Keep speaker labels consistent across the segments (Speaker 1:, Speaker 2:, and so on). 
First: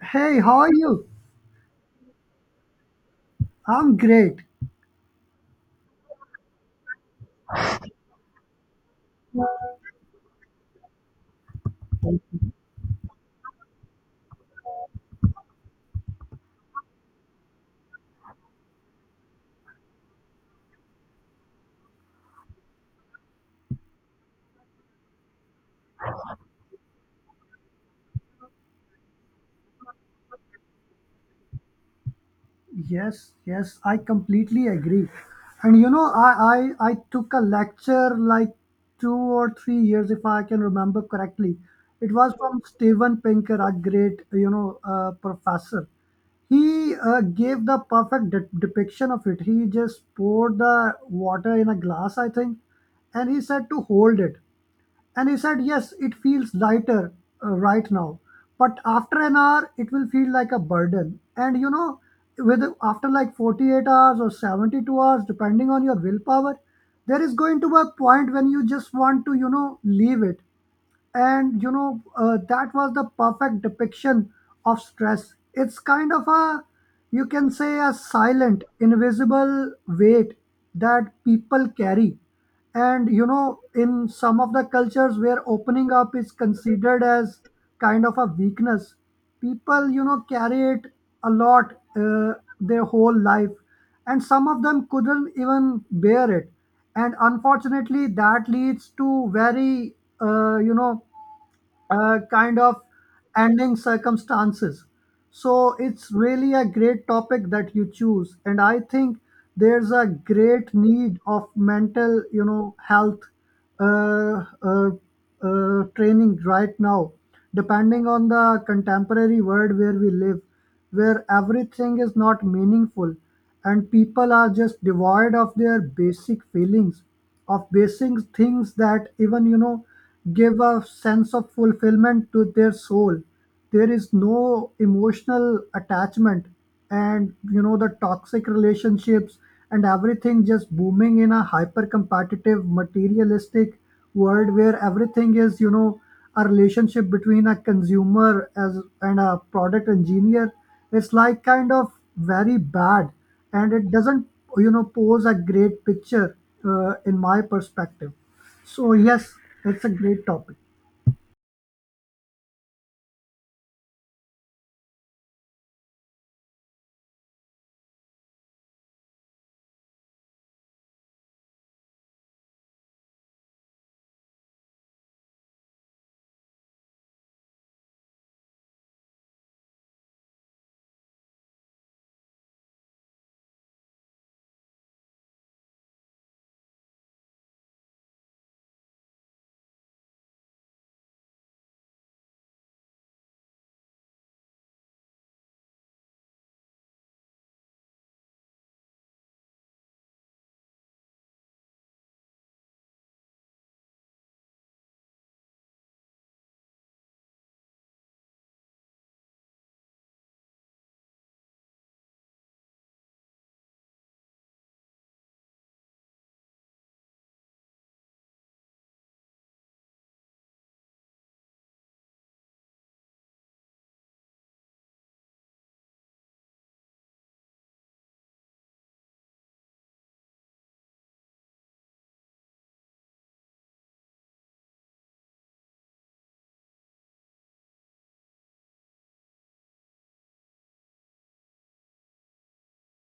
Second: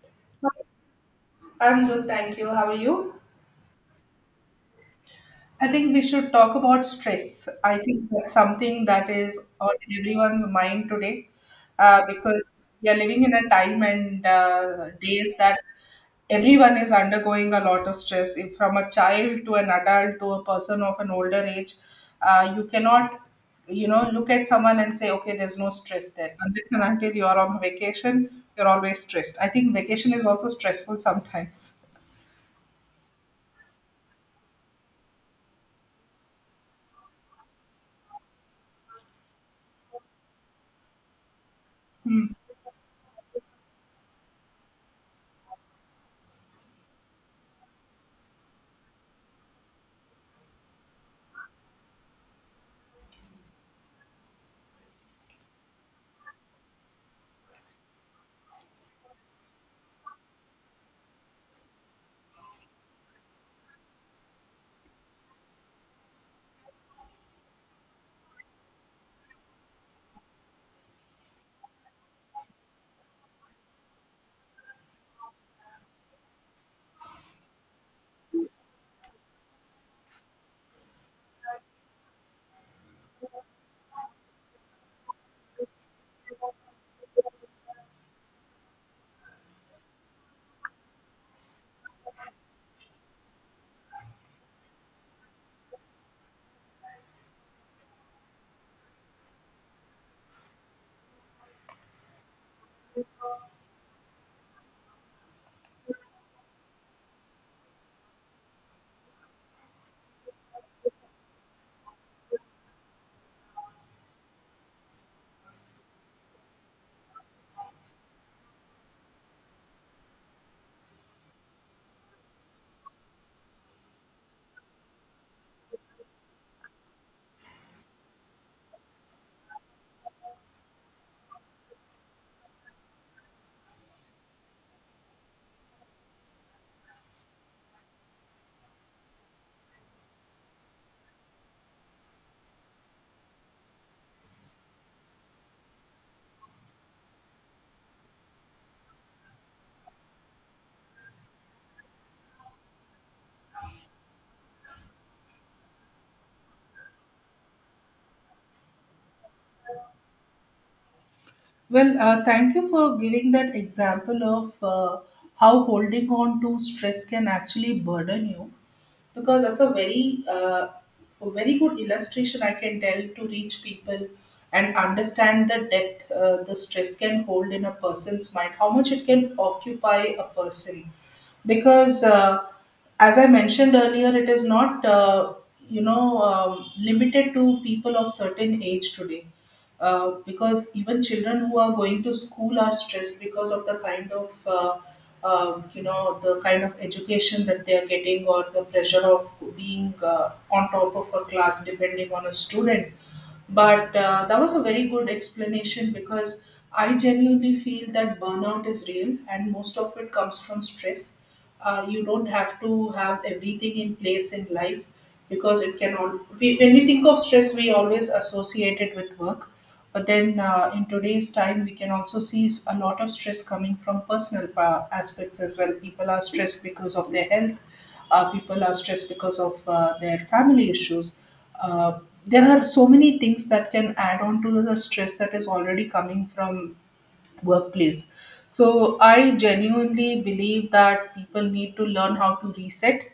Speaker 1: Hey, how are you?
Speaker 2: I'm good, thank you. How are you?
Speaker 1: I'm great.
Speaker 2: I think we should talk about stress. I think that's something that is on everyone's mind today, because we are living in a time and days that everyone is undergoing a lot of stress. If from a child to an adult to a person of an older age, you cannot, you know, look at someone and say, okay, there's no stress there. Unless and until you're on vacation, you're always stressed. I think vacation is also stressful sometimes.
Speaker 1: Yes, yes, I completely agree. And I took a lecture like 2 or 3 years, if I can remember correctly. It was from Steven Pinker, a great, professor. He gave the perfect depiction of it. He just poured the water in a glass, I think, and he said to hold it. And he said, yes, it feels lighter right now, but after an hour, it will feel like a burden. And with after like 48 hours or 72 hours, depending on your willpower, there is going to be a point when you just want to, leave it, and that was the perfect depiction of stress. It's kind of a, you can say, a silent, invisible weight that people carry. And in some of the cultures where opening up is considered as kind of a weakness, people carry it a lot their whole life, and some of them couldn't even bear it, and unfortunately that leads to very uh, you know kind of ending circumstances. So it's really a great topic that you choose, and I think there's a great need of mental, health uh, uh, training right now, depending on the contemporary world where we live, where everything is not meaningful and people are just devoid of their basic feelings, of basic things that even give a sense of fulfillment to their soul. There is no emotional attachment, and the toxic relationships and everything just booming in a hyper competitive materialistic world where everything is, a relationship between a consumer as and a product engineer is like kind of very bad, and it doesn't, pose a great picture in my perspective. So yes, it's a great topic.
Speaker 2: Well, thank you for giving that example of how holding on to stress can actually burden you, because that's a very good illustration I can tell to reach people and understand the depth the stress can hold in a person's mind, how much it can occupy a person. Because, as I mentioned earlier, it is not, you know, limited to people of certain age today, because even children who are going to school are stressed because of the kind of the kind of education that they are getting, or the pressure of being on top of a class depending on a student. But that was a very good explanation because I genuinely feel that burnout is real and most of it comes from stress. You don't have to have everything in place in life because it can all. We, when we think of stress, we always associate it with work. But then, in today's time, we can also see a lot of stress coming from personal aspects as well. People are stressed because of their health, people are stressed because of their family issues. Uh, there are so many things that can add on to the stress that is already coming from workplace. So I genuinely believe that people need to learn how to reset,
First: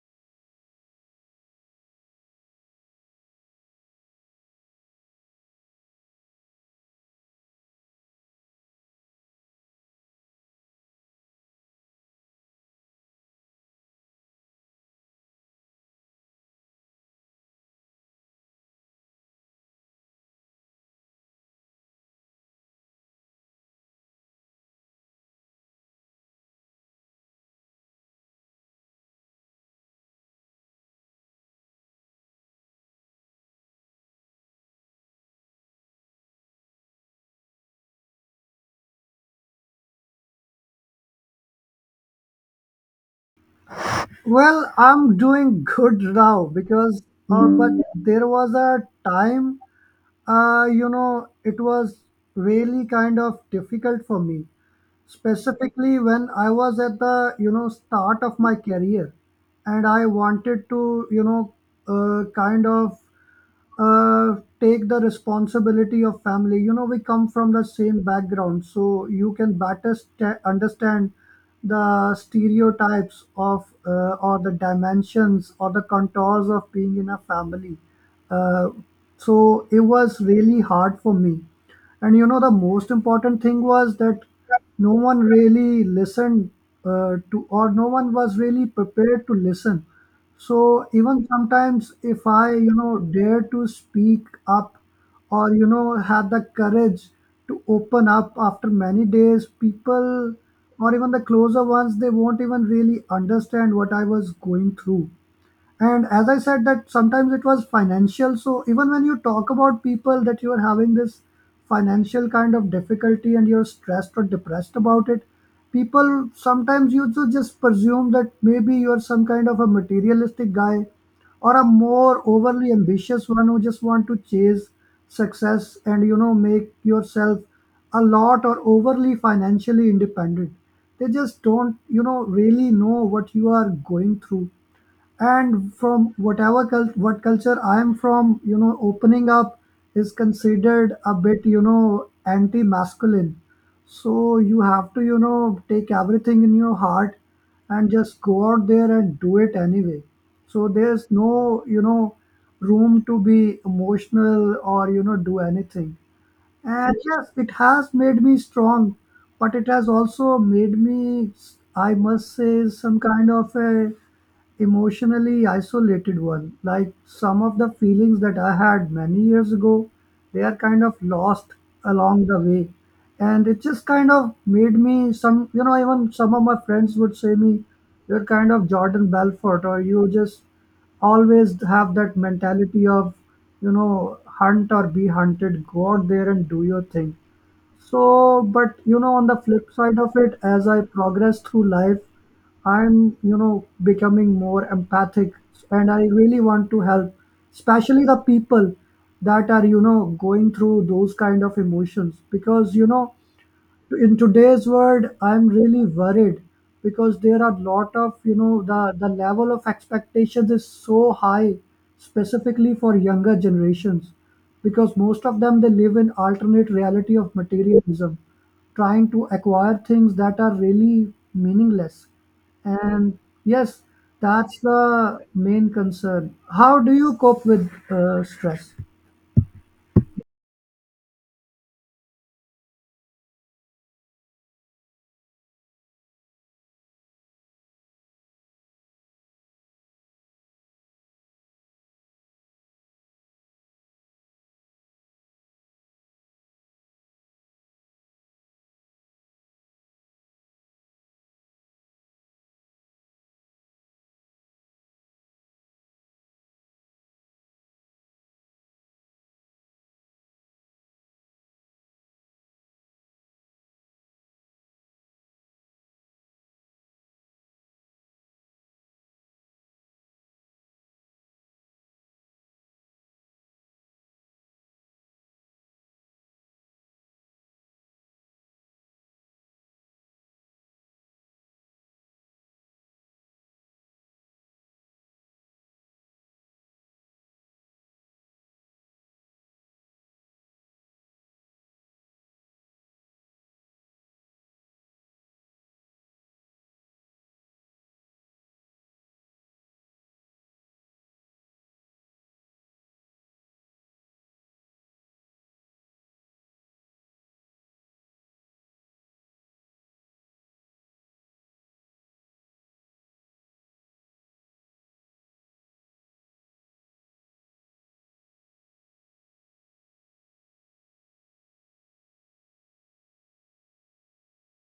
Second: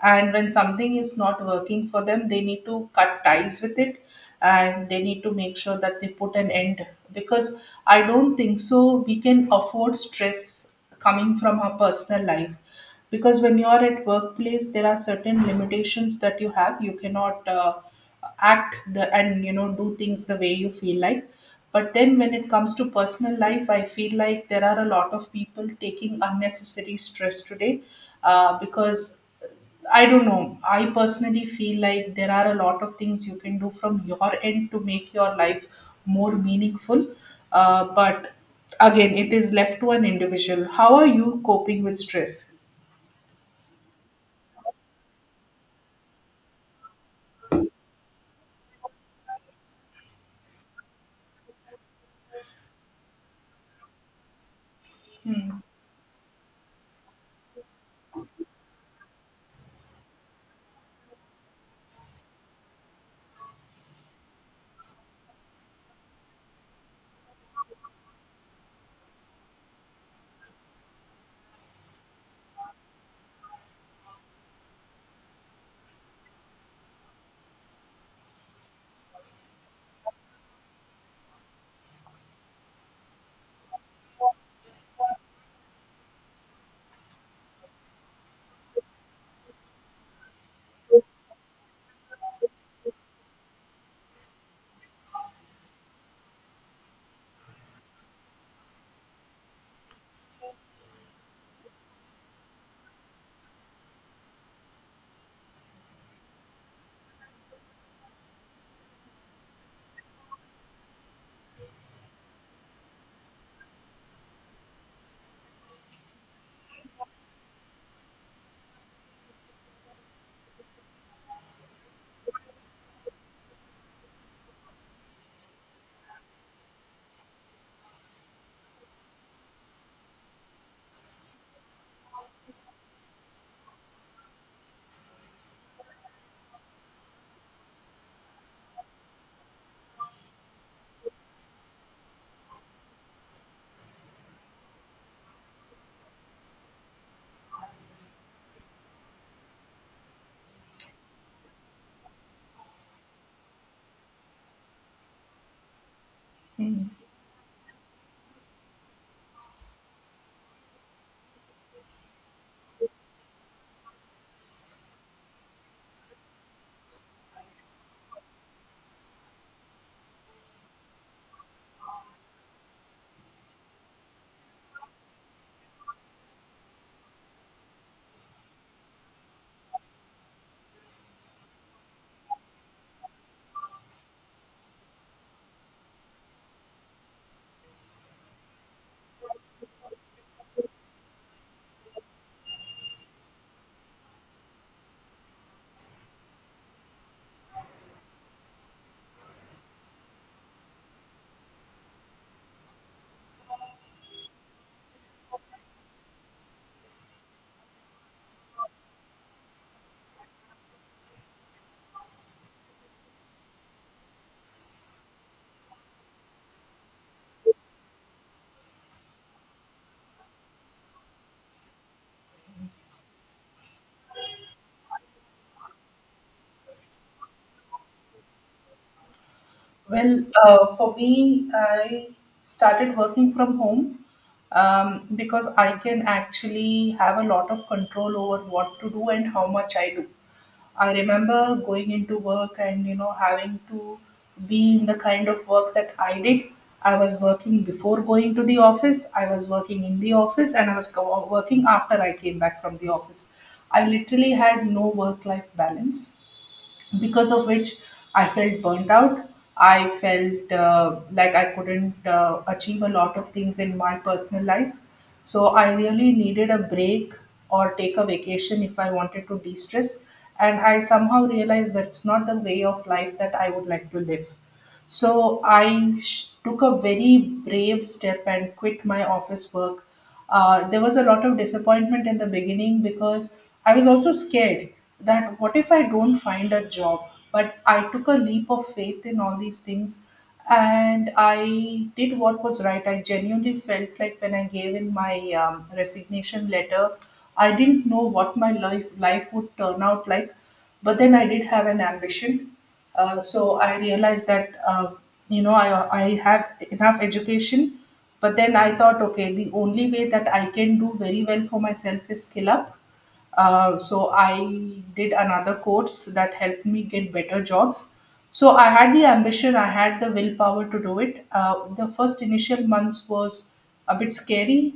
Speaker 2: and when something is not working for them, they need to cut ties with it, and they need to make sure that they put an end, because I don't think so we can afford stress coming from our personal life. Because when you are at workplace, there are certain limitations that you have. You cannot act the, and you know, do things the way you feel like. But then when it comes to personal life, I feel like there are a lot of people taking unnecessary stress today, because I don't know, I personally feel like there are a lot of things you can do from your end to make your life more meaningful, but again, it is left to an individual how are you coping with stress.
Speaker 1: Well, I'm doing good now because, but there was a time, it was really kind of difficult for me, specifically when I was at the, start of my career, and I wanted to, kind of take the responsibility of family. You know, we come from the same background, so you can better understand the stereotypes of, or the dimensions or the contours of being in a family. uh, so it was really hard for me, and the most important thing was that no one really listened to, or no one was really prepared to listen. So even sometimes if I, dare to speak up, or have the courage to open up after many days, people or even the closer ones, they won't even really understand what I was going through. And as I said, that sometimes it was financial. So even when you talk about people that you are having this financial kind of difficulty and you're stressed or depressed about it, people sometimes just presume that maybe you're some kind of a materialistic guy or a more overly ambitious one who just want to chase success and, make yourself a lot or overly financially independent. They just don't, really know what you are going through. And from whatever what culture I am from, opening up is considered a bit, anti masculine so you have to, take everything in your heart and just go out there and do it anyway. So there's no, room to be emotional or, do anything.
Speaker 2: Hmm.
Speaker 1: And yes, it has made me strong, but it has also made me, I must say, some kind of a emotionally isolated one. Like some of the feelings that I had many years ago, they are kind of lost along the way. And it just kind of made me some, even some of my friends would say me, you're kind of Jordan Belfort, or you just always have that mentality of, hunt or be hunted, go out there and do your thing. So, but on the flip side of it, as I progress through life, I'm, becoming more empathic, and I really want to help, especially the people that are, going through those kind of emotions, because, in today's world I'm really worried, because there are lot of, the level of expectations is so high, specifically for younger generations, because most of them, they live in alternate reality of materialism, trying to acquire things that are really meaningless. And yes, that's the main concern. How do you cope with stress?
Speaker 2: Well, for me, I started working from home, because I can actually have a lot of control over what to do and how much I do. I remember going into work and you know having to be in the kind of work that I did. I was working before going to the office, I was working in the office, and I was working after I came back from the office. I literally had no work life balance, because of which I felt burnt out. I felt like I couldn't achieve a lot of things in my personal life. So I really needed a break or take a vacation if I wanted to de stress. And I somehow realized that's not the way of life that I would like to live. So I took a very brave step and quit my office work. There was a lot of disappointment in the beginning because I was also scared that what if I don't find a job? But I took a leap of faith in all these things and I did what was right. I genuinely felt like when I gave in my resignation letter, I didn't know what life would turn out like, but then I did have an ambition, so I realized that you know I have enough education, but then I thought, okay, the only way that I can do very well for myself is skill up. So I did another course that helped me get better jobs. So I had the ambition, I had the willpower to do it. The first initial months was a bit scary,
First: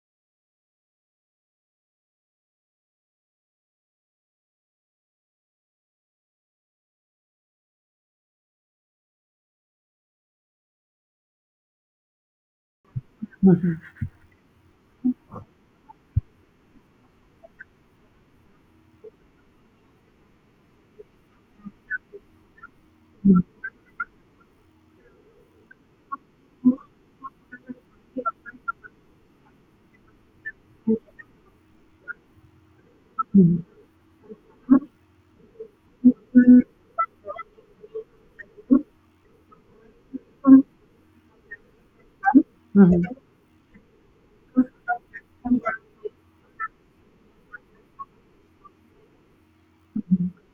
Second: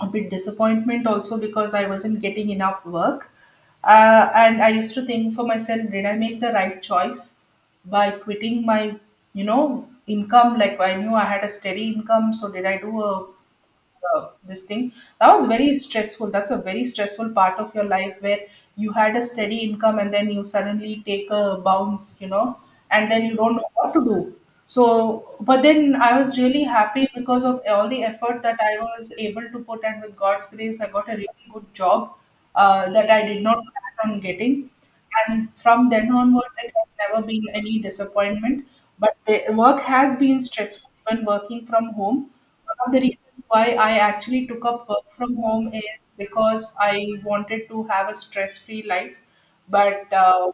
Speaker 2: a bit disappointment also, because I wasn't getting enough work. And I used to think for myself, did I make the right choice by quitting my, you know, income? Like I knew I had a steady income, so did I do a this thing, that was very stressful. That's a very stressful part of your life where you had a steady income and then you suddenly take a bounce, you know, and then you don't know what to do. So but then I was really happy because of all the effort that I was able to put, and with God's grace I got a really good job, that I did not
Speaker 1: Mhm.
Speaker 2: plan on getting. And from then onwards, it has never been any disappointment, but the work has been stressful when working from home. One of the
Speaker 1: Mhm.
Speaker 2: reasons why I actually took up work from home is because I wanted to have a stress free life. But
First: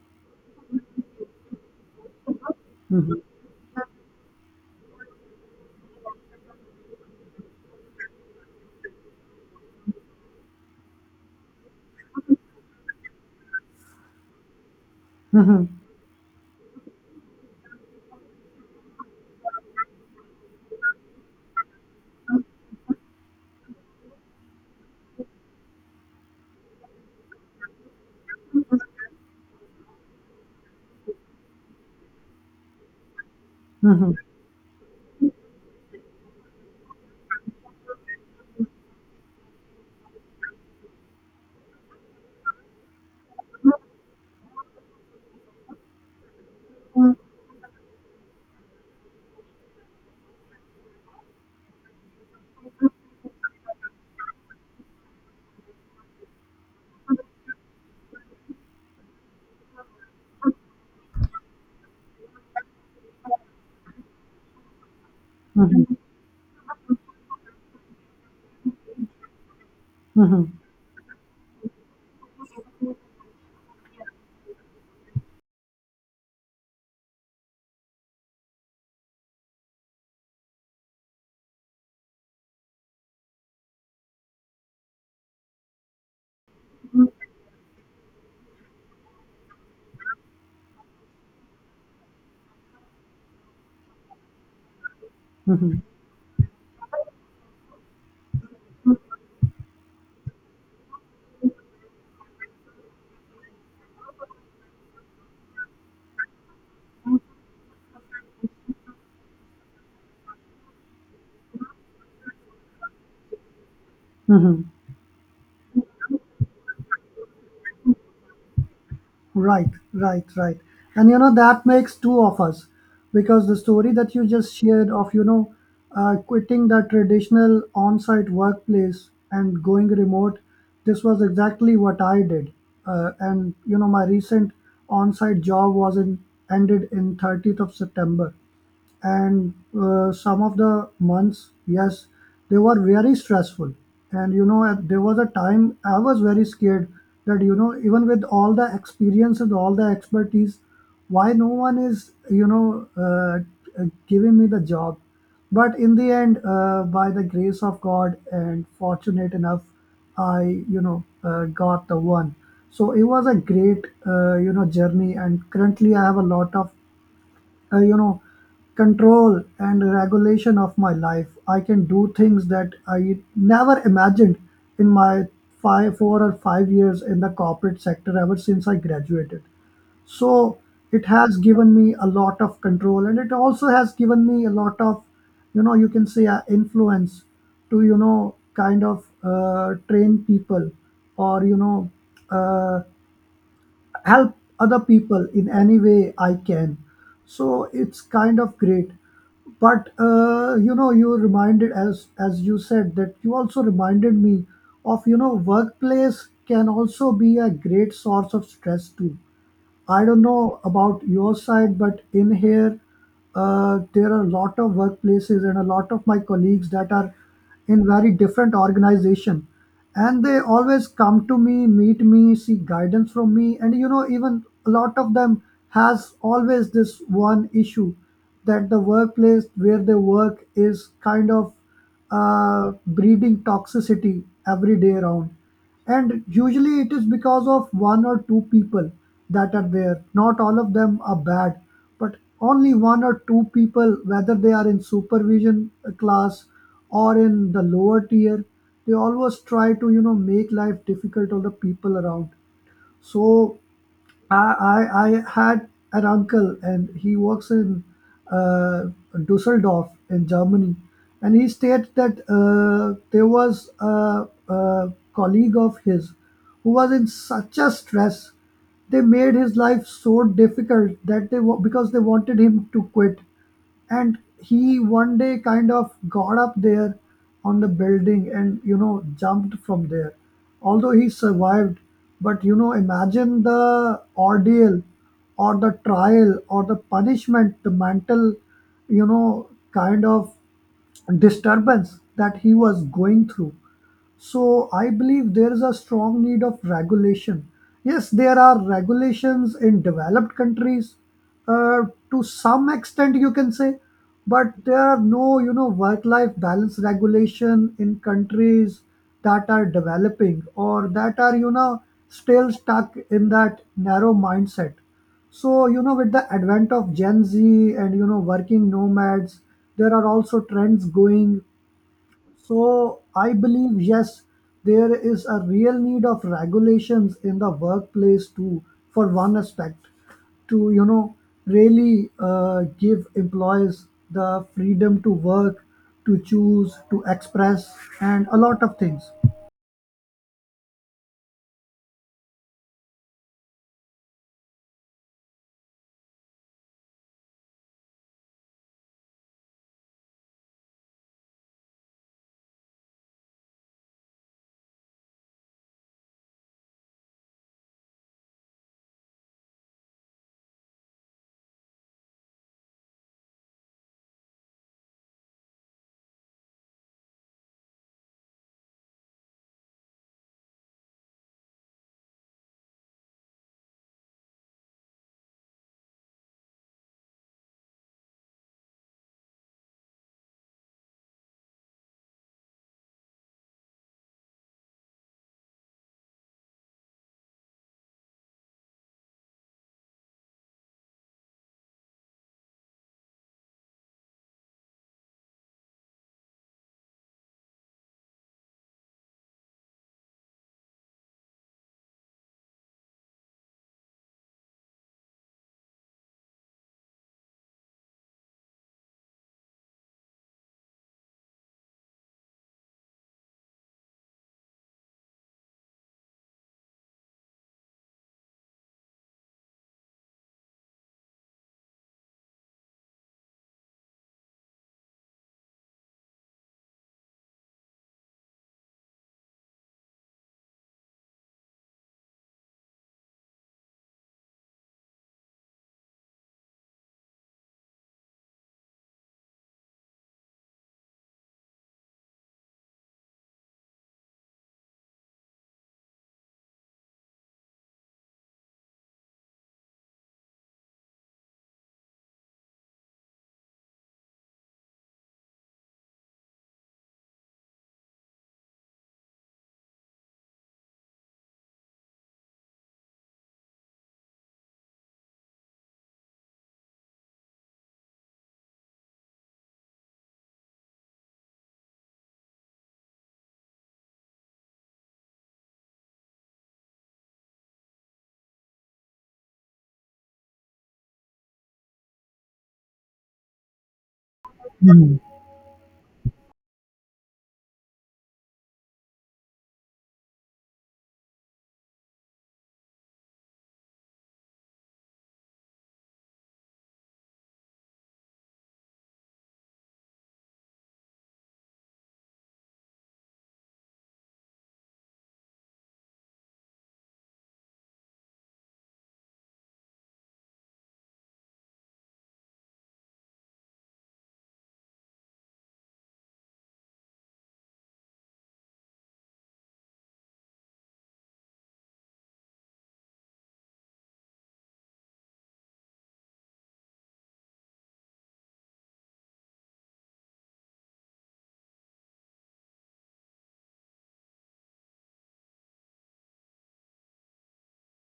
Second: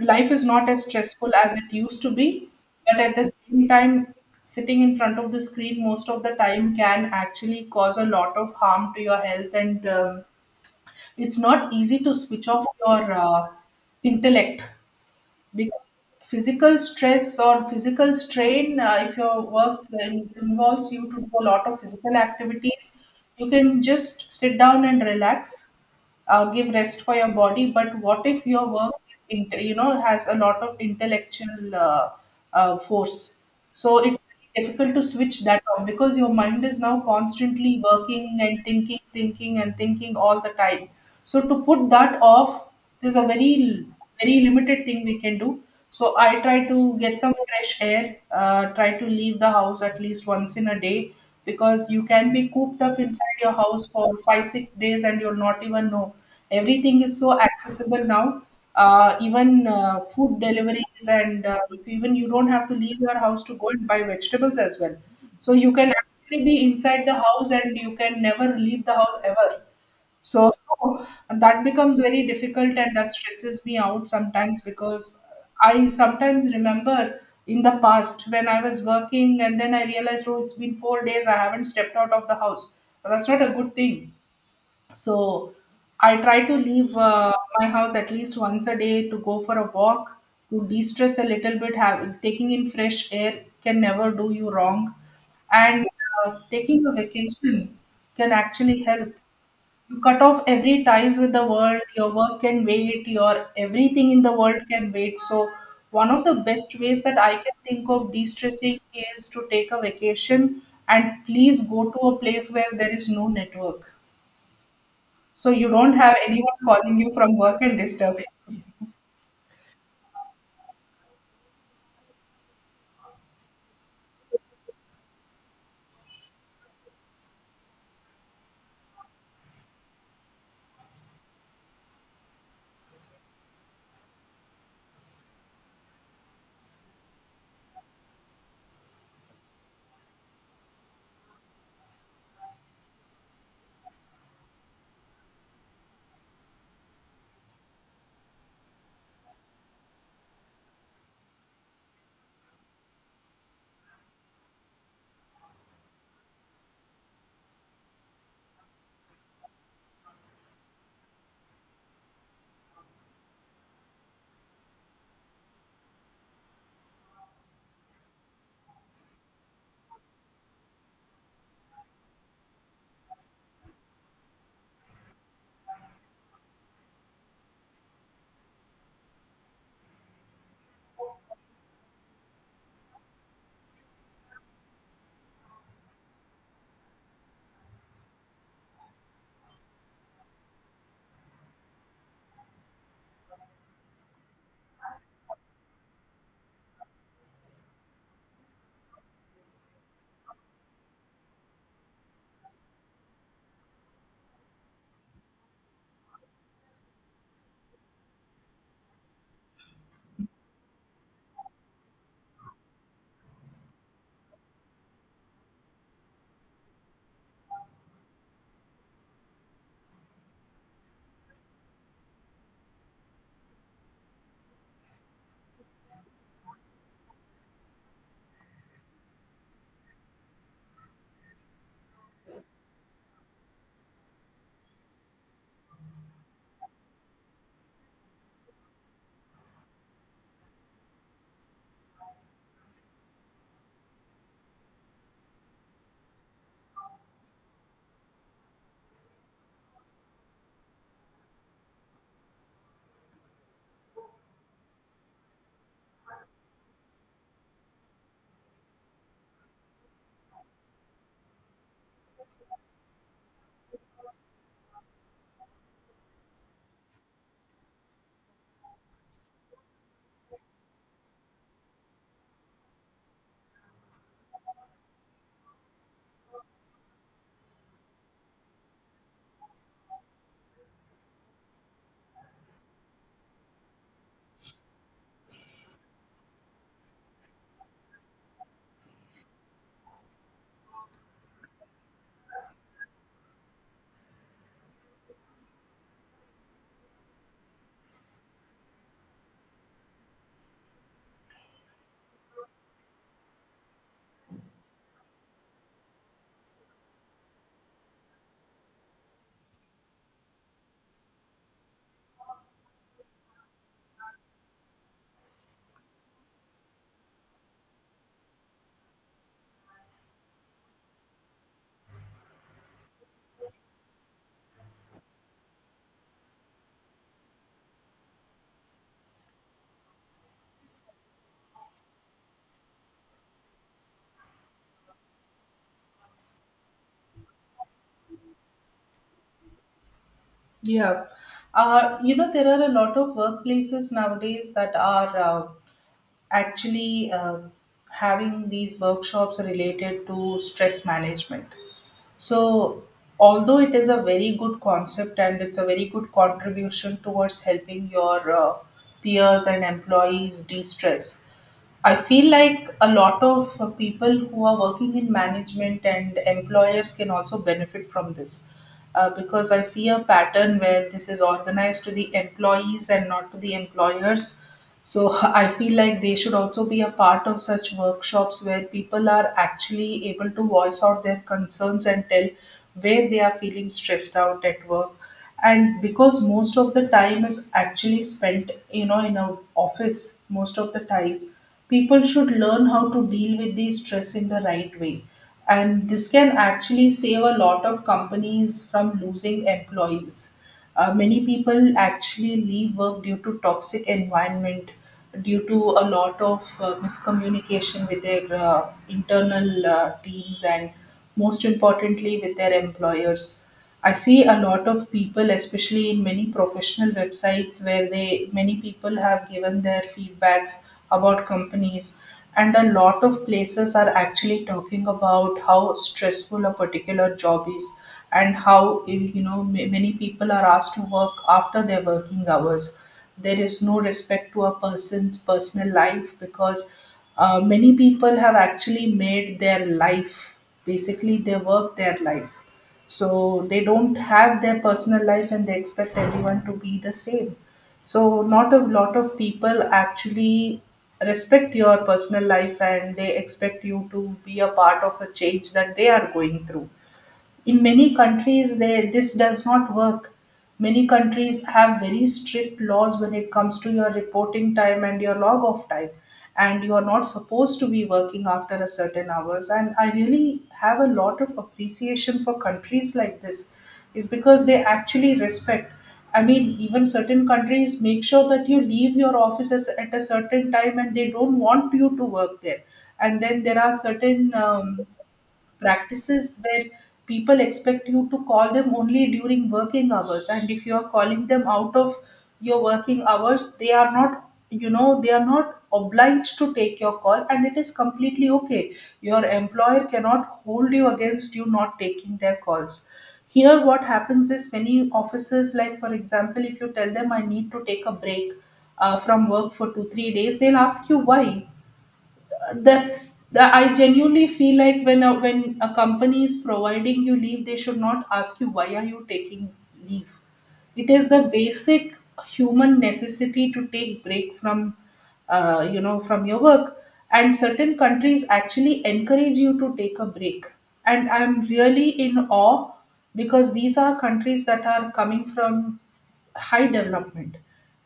Speaker 2: life is not as stressful as it used to be. But at
Speaker 1: Mhm.
Speaker 2: the same time, sitting in front of the screen most of the time can actually cause a lot of harm to your health. And it's not easy to switch off your intellect,
Speaker 1: Mhm.
Speaker 2: because physical stress or physical strain, if your work involves you to do a lot of physical activities, you can just sit down and relax, give rest for your body. But what if your work you know has a lot of intellectual force? So
Speaker 1: Mhm.
Speaker 2: it's very difficult to switch that on, because your mind is now constantly working and thinking and thinking all the time. So to put that off, there's a very limited thing we can do. So I try to get some fresh air, try to leave the house at least once in a day, because you can be cooped up inside your house for five, 6 days and you'll not even know. Everything is so accessible now. Even food deliveries, and even you don't have to leave your house to go and buy vegetables as well. So you can
Speaker 1: Mhm.
Speaker 2: actually be inside the house and you can never leave the house ever.
Speaker 1: Mhm.
Speaker 2: So that becomes very difficult and that stresses me out sometimes, because I sometimes remember in the past when I was working and then I realized, oh, it's been 4 days, I haven't stepped out of the house. But that's not a good thing. So I try to leave my house at least once a day to go for a walk, to de stress a little bit. Have, taking in fresh air can never do you wrong.
Speaker 1: Mhm.
Speaker 2: And taking a vacation can actually help you cut off every ties with the world. Your work can wait, your everything in the world can wait. So one of the best ways that I can think of de-stressing is to take a vacation, and please go to a place where there is no network.
Speaker 1: Mhm.
Speaker 2: So you don't have anyone calling you from work and disturbing.
Speaker 1: Right, right, right. And that makes two of us, because the story that you just shared of, quitting the traditional on site workplace and going remote, this was exactly what I did. My recent on site job was in, ended in 30th of September. And some of the months, yes, they were very stressful, and there was a time I was very scared that, even with all the experience and all the expertise, why no one is, giving me the job. But in the end, by the grace of God and fortunate enough, I, got the one. So it was a great, journey, and currently I have a lot of, uh, you know control and regulation of my life. I can do things that I never imagined in my five four or 5 years in the corporate sector ever since I graduated. So it has given me a lot of control, and it also has given me a lot of, you can say, influence to, kind of train people or, uh, help other people in any way I can. So it's kind of great. But you reminded, as you said, that you also reminded me of, workplace can also be a great source of stress too. I don't know about your side, but in here, there are a lot of workplaces and a lot of my colleagues that are in very different organization, and they always come to me, meet me, seek guidance from me, and, even a lot of them has always this one issue, that the workplace where they work is kind of breeding toxicity every day around. And usually it is because of one or two people that are there. Not all of them are bad, but only one or two people, whether they are in supervision class or in the lower tier, they always try to, make life difficult on the people around. So I, I had an uncle and he works in uh, Dusseldorf in Germany. And he states that there was a colleague of his who was in such a stress. They made his life so difficult that because they wanted him to quit, and he one day kind of got up there on the building and, jumped from there. Although he survived, but imagine the ordeal or the trial or the punishment, the mental, kind of disturbance that he was going through. So I believe there is a strong need of regulation. Yes, there are regulations in developed countries, uh, to some extent you can say, but there are no, work-life balance regulation in countries that are developing or that are, still stuck in that narrow mindset. So, with the advent of Gen Z and, working nomads, there are also trends going. So I believe, yes, there is a real need of regulations in the workplace too, for one aspect, to, really give employees the freedom to work, to choose, to express, and a lot of things.
Speaker 2: Yeah. You know, there are a lot of workplaces nowadays that are actually having these workshops related to stress management. So, although it is a very good concept and it's a very good contribution towards helping your peers and employees de stress, I feel like a lot of people who are working in management and employers can also benefit from this, because I see a pattern where this is organized to the employees and not to the employers. So I feel like they should also be a part of such workshops where people are actually able to voice out their concerns and tell where they are feeling stressed out at work. And because most of the time is actually spent in a office most of the time, people should learn how to deal with the stress in the right way, and this can actually save a lot of companies from losing employees. Many people actually leave work due to toxic environment, due to a lot of miscommunication with their internal teams and most importantly with their employers. I see a lot of people, especially in many professional websites, where they many people have given their feedbacks about companies, and a lot of places are actually talking about how stressful a particular job is, and how many people are asked to work after their working hours. There is no respect to a person's personal life because many people have actually made their life, basically their work their life, so they don't have their personal life and they expect everyone to be the same. So not a lot of people actually respect your personal life and they expect you to be a part of a change that they are going through. In many countries they this does not work. Many countries have very strict laws when it comes to your reporting time and your log off time, and you are not supposed to be working after a certain hours, and I really have a lot of appreciation for countries like this. Is because they actually respect, I mean, even certain countries make sure that you leave your offices at a certain time and they don't want you to work there. And then there are certain
Speaker 1: Hmm.
Speaker 2: practices where people expect you to call them only during working hours, and if you are calling them out of your working hours, they are not, they are not obliged to take your call, and it is completely okay. Your employer cannot hold you against you not taking their calls. Here what happens is many officers, like for example, if you tell them I need to take a break from work for 2-3 days, they'll ask you why. That's that I genuinely feel like when when a company is providing you leave, they should not ask you why are you taking leave. It is the basic human necessity to take break from from your work. And certain countries actually encourage you to take a break, and I'm really in awe, because these are countries that are coming from high development,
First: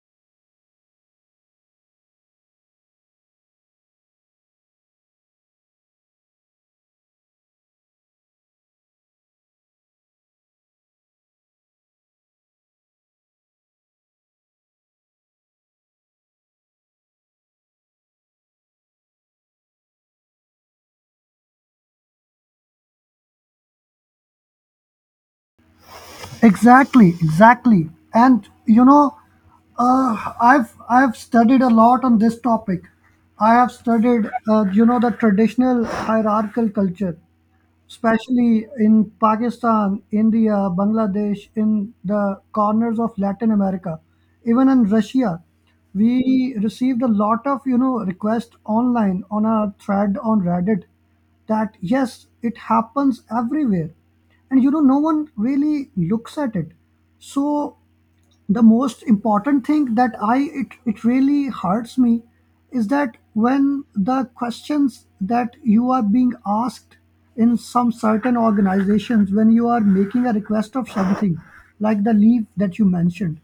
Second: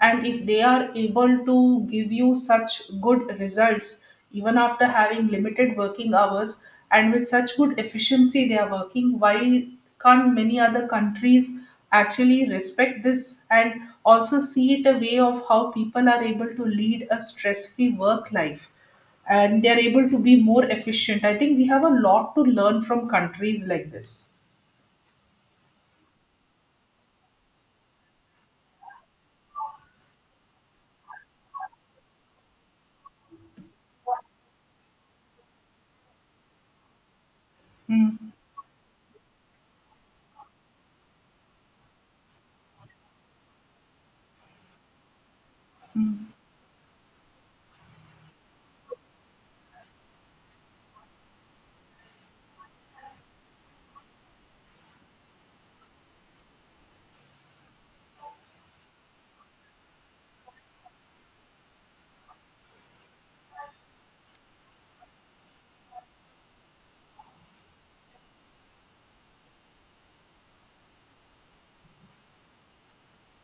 Speaker 2: and if they are able to give you such good results even after having limited working hours, and with such good efficiency they are working, why can't many other countries actually respect this and also see it a way of how people are able to lead a stress-free work life and they are able to be more efficient. I think we have a lot to learn from countries like this.
Speaker 1: Exactly, exactly. And I've studied a lot on this topic. I have studied, the traditional hierarchical culture, especially in Pakistan, India, Bangladesh, in the corners of Latin America, even in Russia. We received a lot of, requests online on a thread on Reddit, that yes, it happens everywhere, and no one really looks at it. So the most important thing that it really hurts me is that when the questions that you are being asked in some certain organizations, when you are making a request of something like the leave that you mentioned,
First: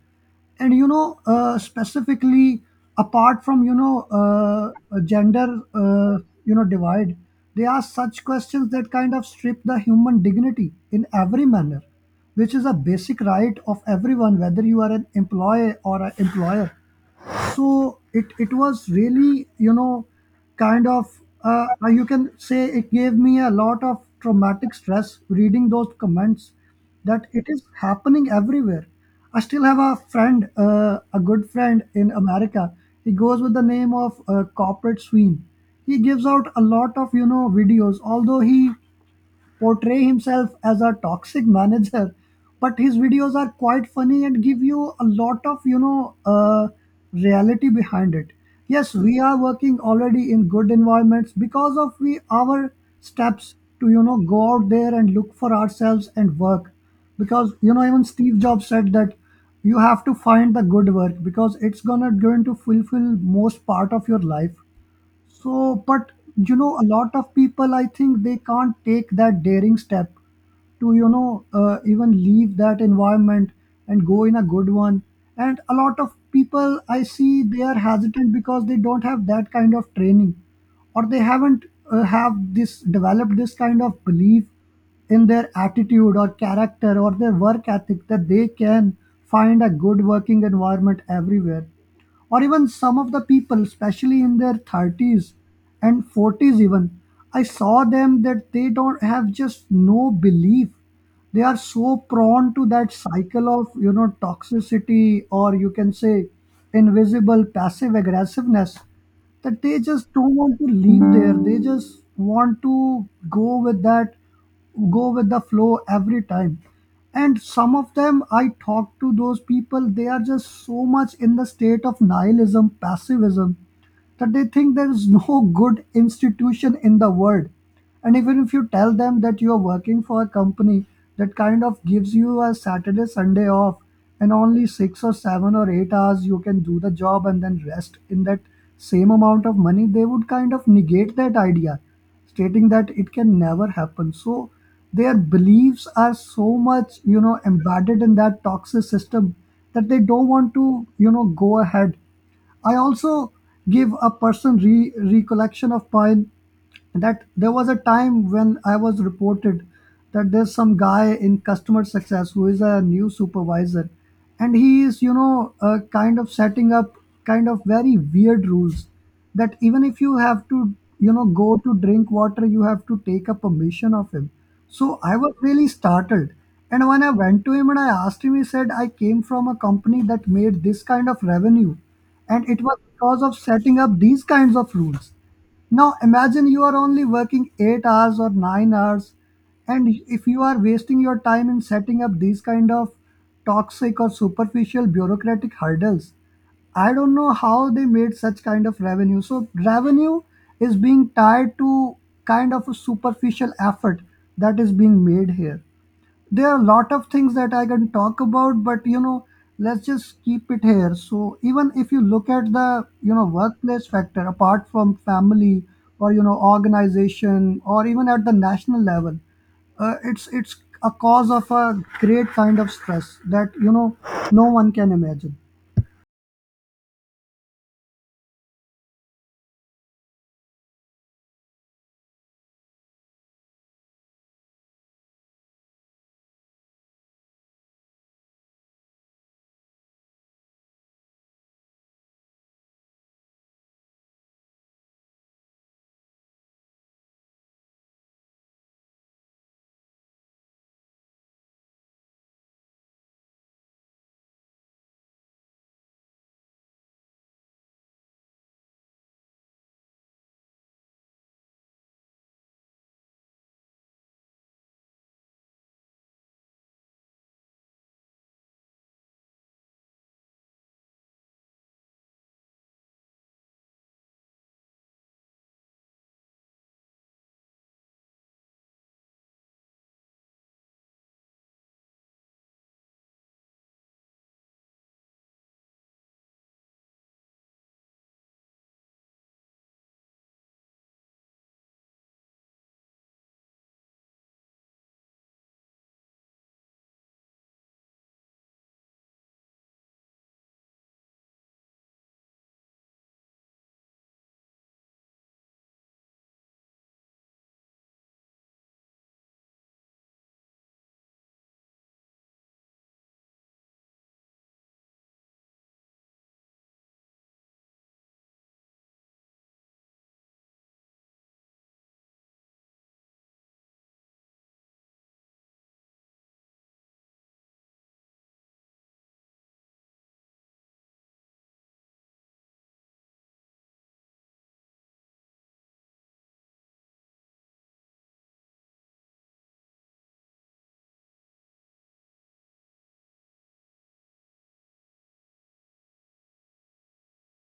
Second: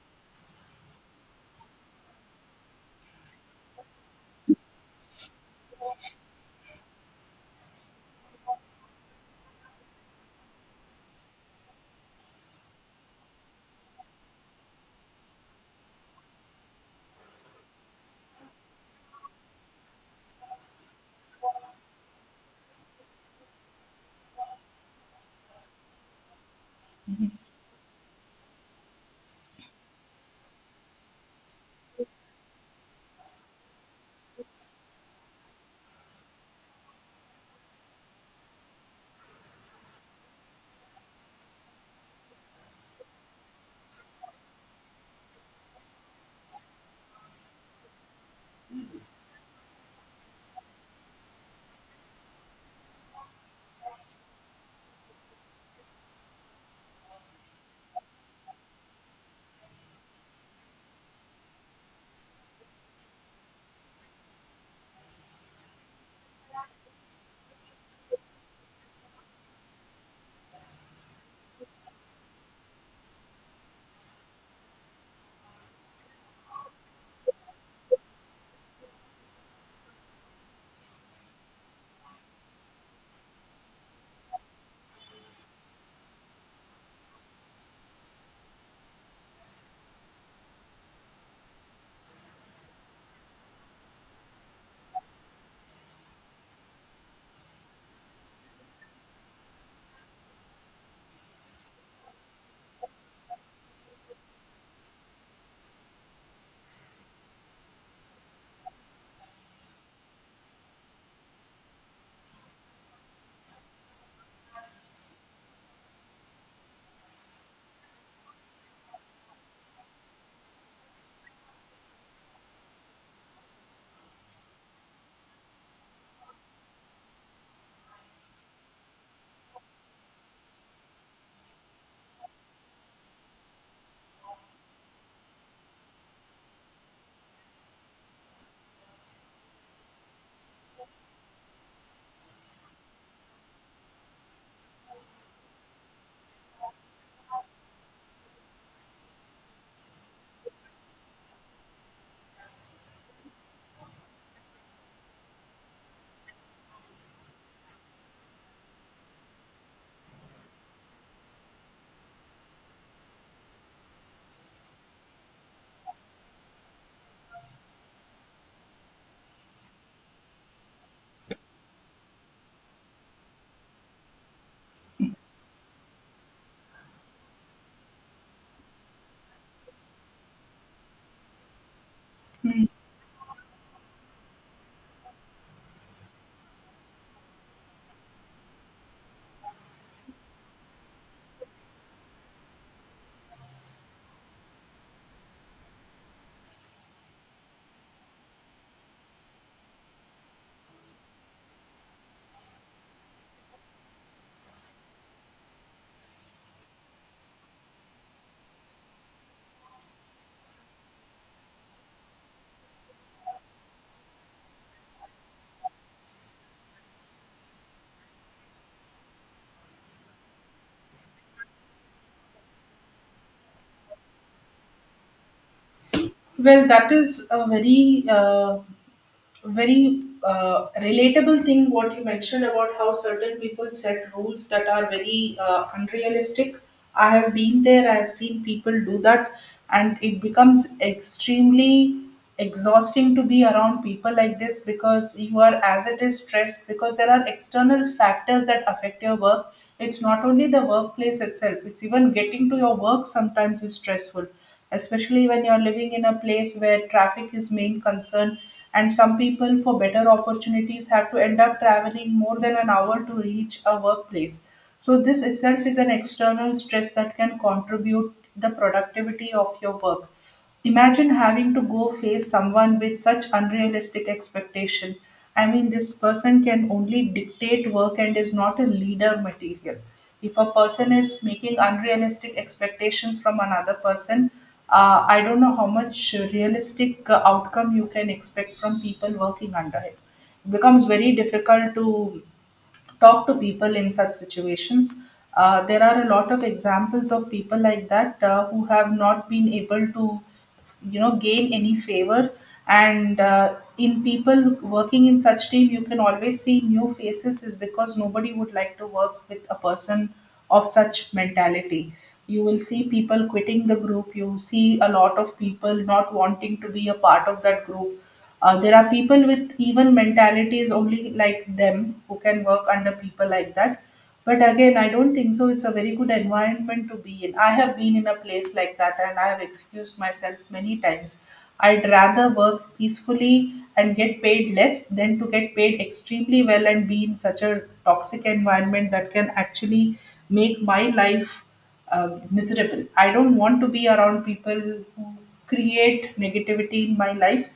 Speaker 1: and specifically, apart from a gender uh, divide, they ask such questions that kind of strip the human dignity in every manner, which is a basic right of everyone, whether you are an employee or an employer. So it was really kind of, you can say, it gave me a lot of traumatic stress reading those comments, that it is happening everywhere. I still have a friend, a good friend in America. He goes with the name of Corporate Sween. He gives out a lot of videos. Although he portray himself as a toxic manager, but his videos are quite funny and give you a lot of reality behind it. Yes, we are working already in good environments because of we our steps to, you know, go out there and look for ourselves and work. Because, you know, even Steve Jobs said that you have to find the good work because it's gonna going to fulfill most part of your life. So, but you know, a lot of people, I think they can't take that daring step to, even leave that environment and go in a good one. And a lot of people I see they are hesitant because they don't have that kind of training, or they haven't have this developed this kind of belief in their attitude or character or their work ethic, that they can find a good working environment everywhere. Or even some of the people, especially in their 30s and 40s even, I saw them that they don't have just no belief. They are so prone to that cycle of, you know, toxicity, or you can say invisible passive aggressiveness, that they just don't want to leave there. They just want to go with that go with the flow every time. And some of them, I talk to those people, they are just so much in the state of nihilism, passivism, that they think there is no good institution in the world. And even if you tell them that you are working for a company that kind of gives you a Saturday, Sunday off, and only 6 or 7 or 8 hours you can do the job and then rest in that same amount of money, they would kind of negate that idea, stating that it can never happen. So their beliefs are so much, you know, embedded in that toxic system that they don't want to, you know, go ahead. I also give a person recollection of mine, that there was a time when I was reported that there's some guy in customer success who is a new supervisor, and he is, kind of setting up kind of very weird rules, that even if you have to, you know, go to drink water, you have to take a permission of him. So I was really startled, and when I went to him and I asked him, he said, I came from a company that made this kind of revenue, and it was because of setting up these kinds of rules. Now imagine you are only working 8 hours or 9 hours, and if you are wasting your time in setting up these kind of toxic or superficial bureaucratic hurdles, I don't know how they made such kind of revenue. So revenue is being tied to kind of a superficial effort that is being made here. There are a lot of things that I can talk about, but you know, let's just keep it here. So even if you look at the, you know, workplace factor, apart from family or, you know, organization, or even at the national level, it's a cause of a great kind of stress that, you know, no one can imagine.
Speaker 2: Well, that is a very, very relatable thing what you mentioned about how certain people set rules that are very unrealistic. I have been there, I have seen people do that, and it becomes extremely exhausting to be around people like this, because you are, as it is, stressed because there are external factors that affect your work. It's not only the workplace itself, it's even getting to your work sometimes is stressful, especially when you're living in a place where traffic is main concern, and some people for better opportunities have to end up traveling more than an hour to reach a workplace. So this itself is an external stress that can contribute the productivity of your work. Imagine having to go face someone with such unrealistic expectation. I mean, this person can only dictate work and is not a leader material. If a person is making unrealistic expectations from another person, I don't know how much realistic outcome you can expect from people working under him. It becomes very difficult to talk to people in such situations. There are a lot of examples of people like that who have not been able to, you know, gain any favor. And in people working in such team, you can always see new faces, is because nobody would like to work with a person of such mentality. You will see people quitting the group. You see a lot of people not wanting to be a part of that group. There are people with even mentalities only like them who can work under people like that. But again, I don't think so. It's a very good environment to be in. I have been in a place like that and I have excused myself many times. I'd rather work peacefully and get paid less than to get paid extremely well and be in such a toxic environment that can actually make my life miserable. I don't want to be around people who create negativity in my life,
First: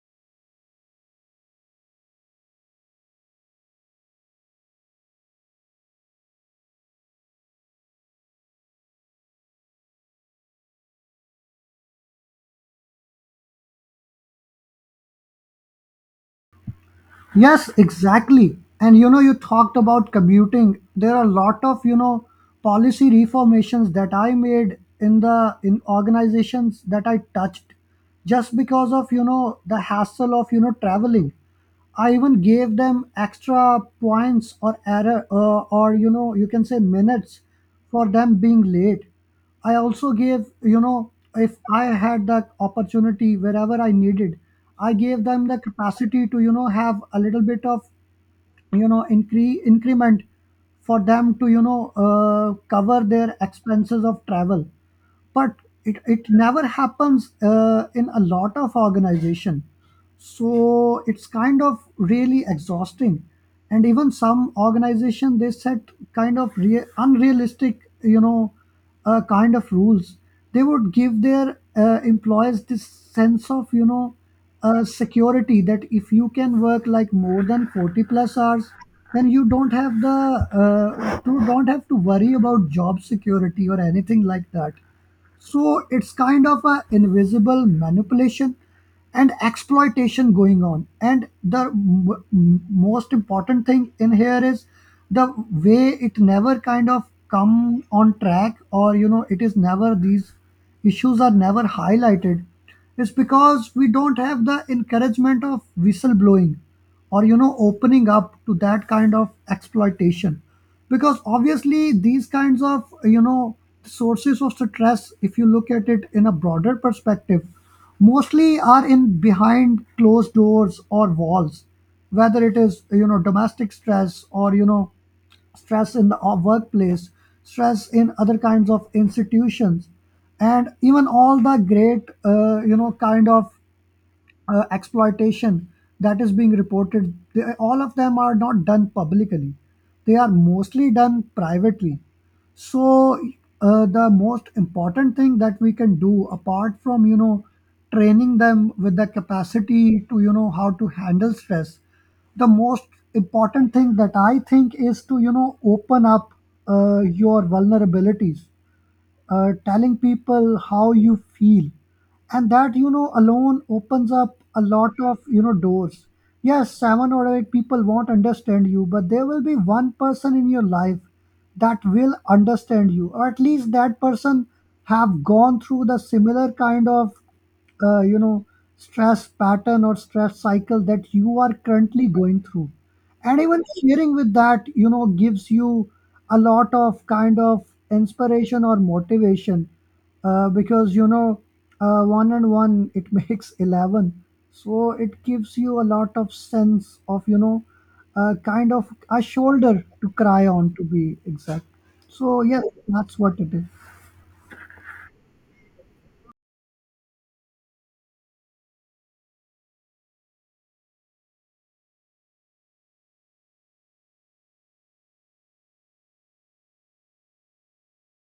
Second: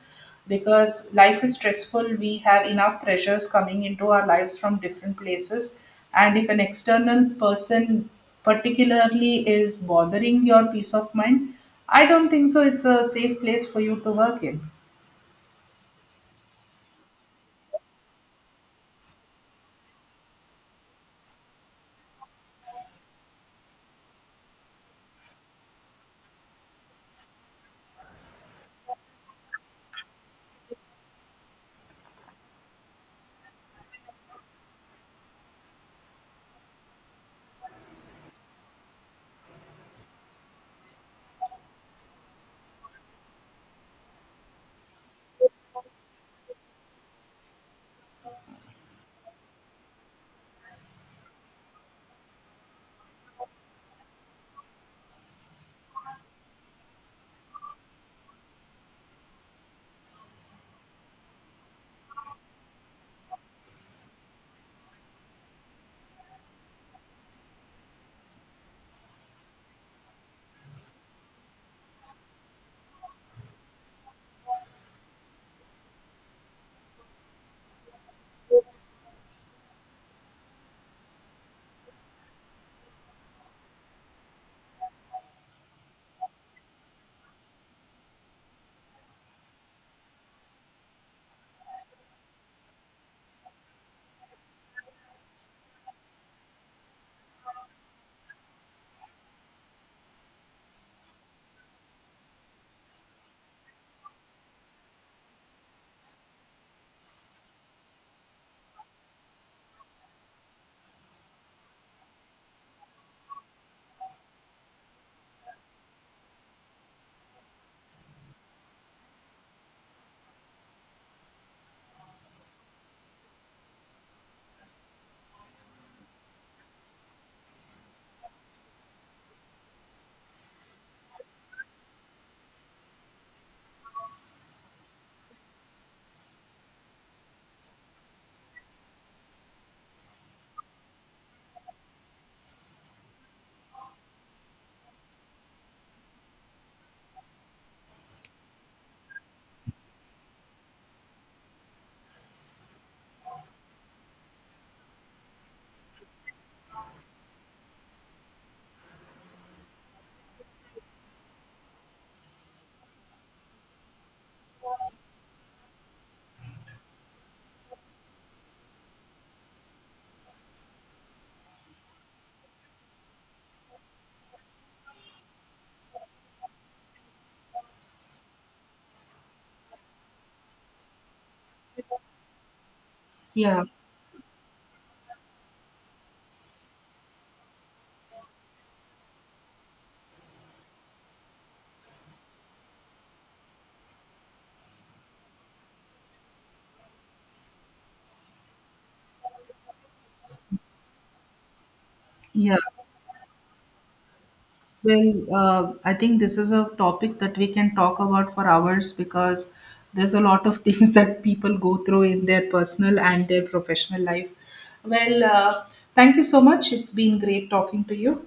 Speaker 2: because life is stressful. We have enough pressures coming into our lives from different places, and if an external person particularly is bothering your peace of mind, I don't think so it's a safe place for you to work in.
Speaker 1: Yes, exactly. And you know, you talked about commuting. There are a lot of, you know, policy reformations that I made in the in organizations that I touched, just because of, you know, the hassle of, you know, traveling. I even gave them extra points or error or, you know, you can say minutes for them being late. I also gave, you know, if I had that opportunity wherever I needed, I gave them the capacity to, you know, have a little bit of, you know, increment for them to, cover their expenses of travel. But it never happens in a lot of organization, so it's kind of really exhausting. And even some organization, they set kind of unrealistic, kind of rules. They would give their employees this sense of, security, that if you can work like more than 40 plus hours, then you don't have the you don't have to worry about job security or anything like that. So it's kind of a invisible manipulation and exploitation going on. And the most important thing in here is the way it never kind of come on track, or, you know, it is never, these issues are never highlighted, is because we don't have the encouragement of whistleblowing, or, you know, opening up to that kind of exploitation. Because obviously these kinds of, you know, sources of stress, if you look at it in a broader perspective, mostly are in behind closed doors or walls, whether it is, you know, domestic stress, or, you know, stress in the workplace, stress in other kinds of institutions. And even all the great, kind of exploitation that is being reported, they, all of them are not done publicly. They are mostly done privately. So, the most important thing that we can do, apart from, you know, training them with the capacity to, you know, how to handle stress, the most important thing that I think is to, you know, open up your vulnerabilities, telling people how you feel. And that, you know, alone opens up a lot of, you know, doors. Yes, 7 or 8 people won't understand you, but there will be one person in your life that will understand you, or at least that person have gone through the similar kind of uh, you know stress pattern or stress cycle that you are currently going through. And even
Speaker 2: Yeah,
Speaker 1: sharing with that, you know, gives you a lot of kind of inspiration or motivation, because, you know, one and one it makes 11. So it gives you a lot of sense of, you know, kind of a shoulder to cry on, to be exact. So
Speaker 2: yeah.
Speaker 1: yes, that's what it is.
Speaker 2: Well, uh, I think this is a topic that we can talk about for hours because there's a lot of things that people go through in their personal and their professional life. Well, thank you so much. It's been great talking to you.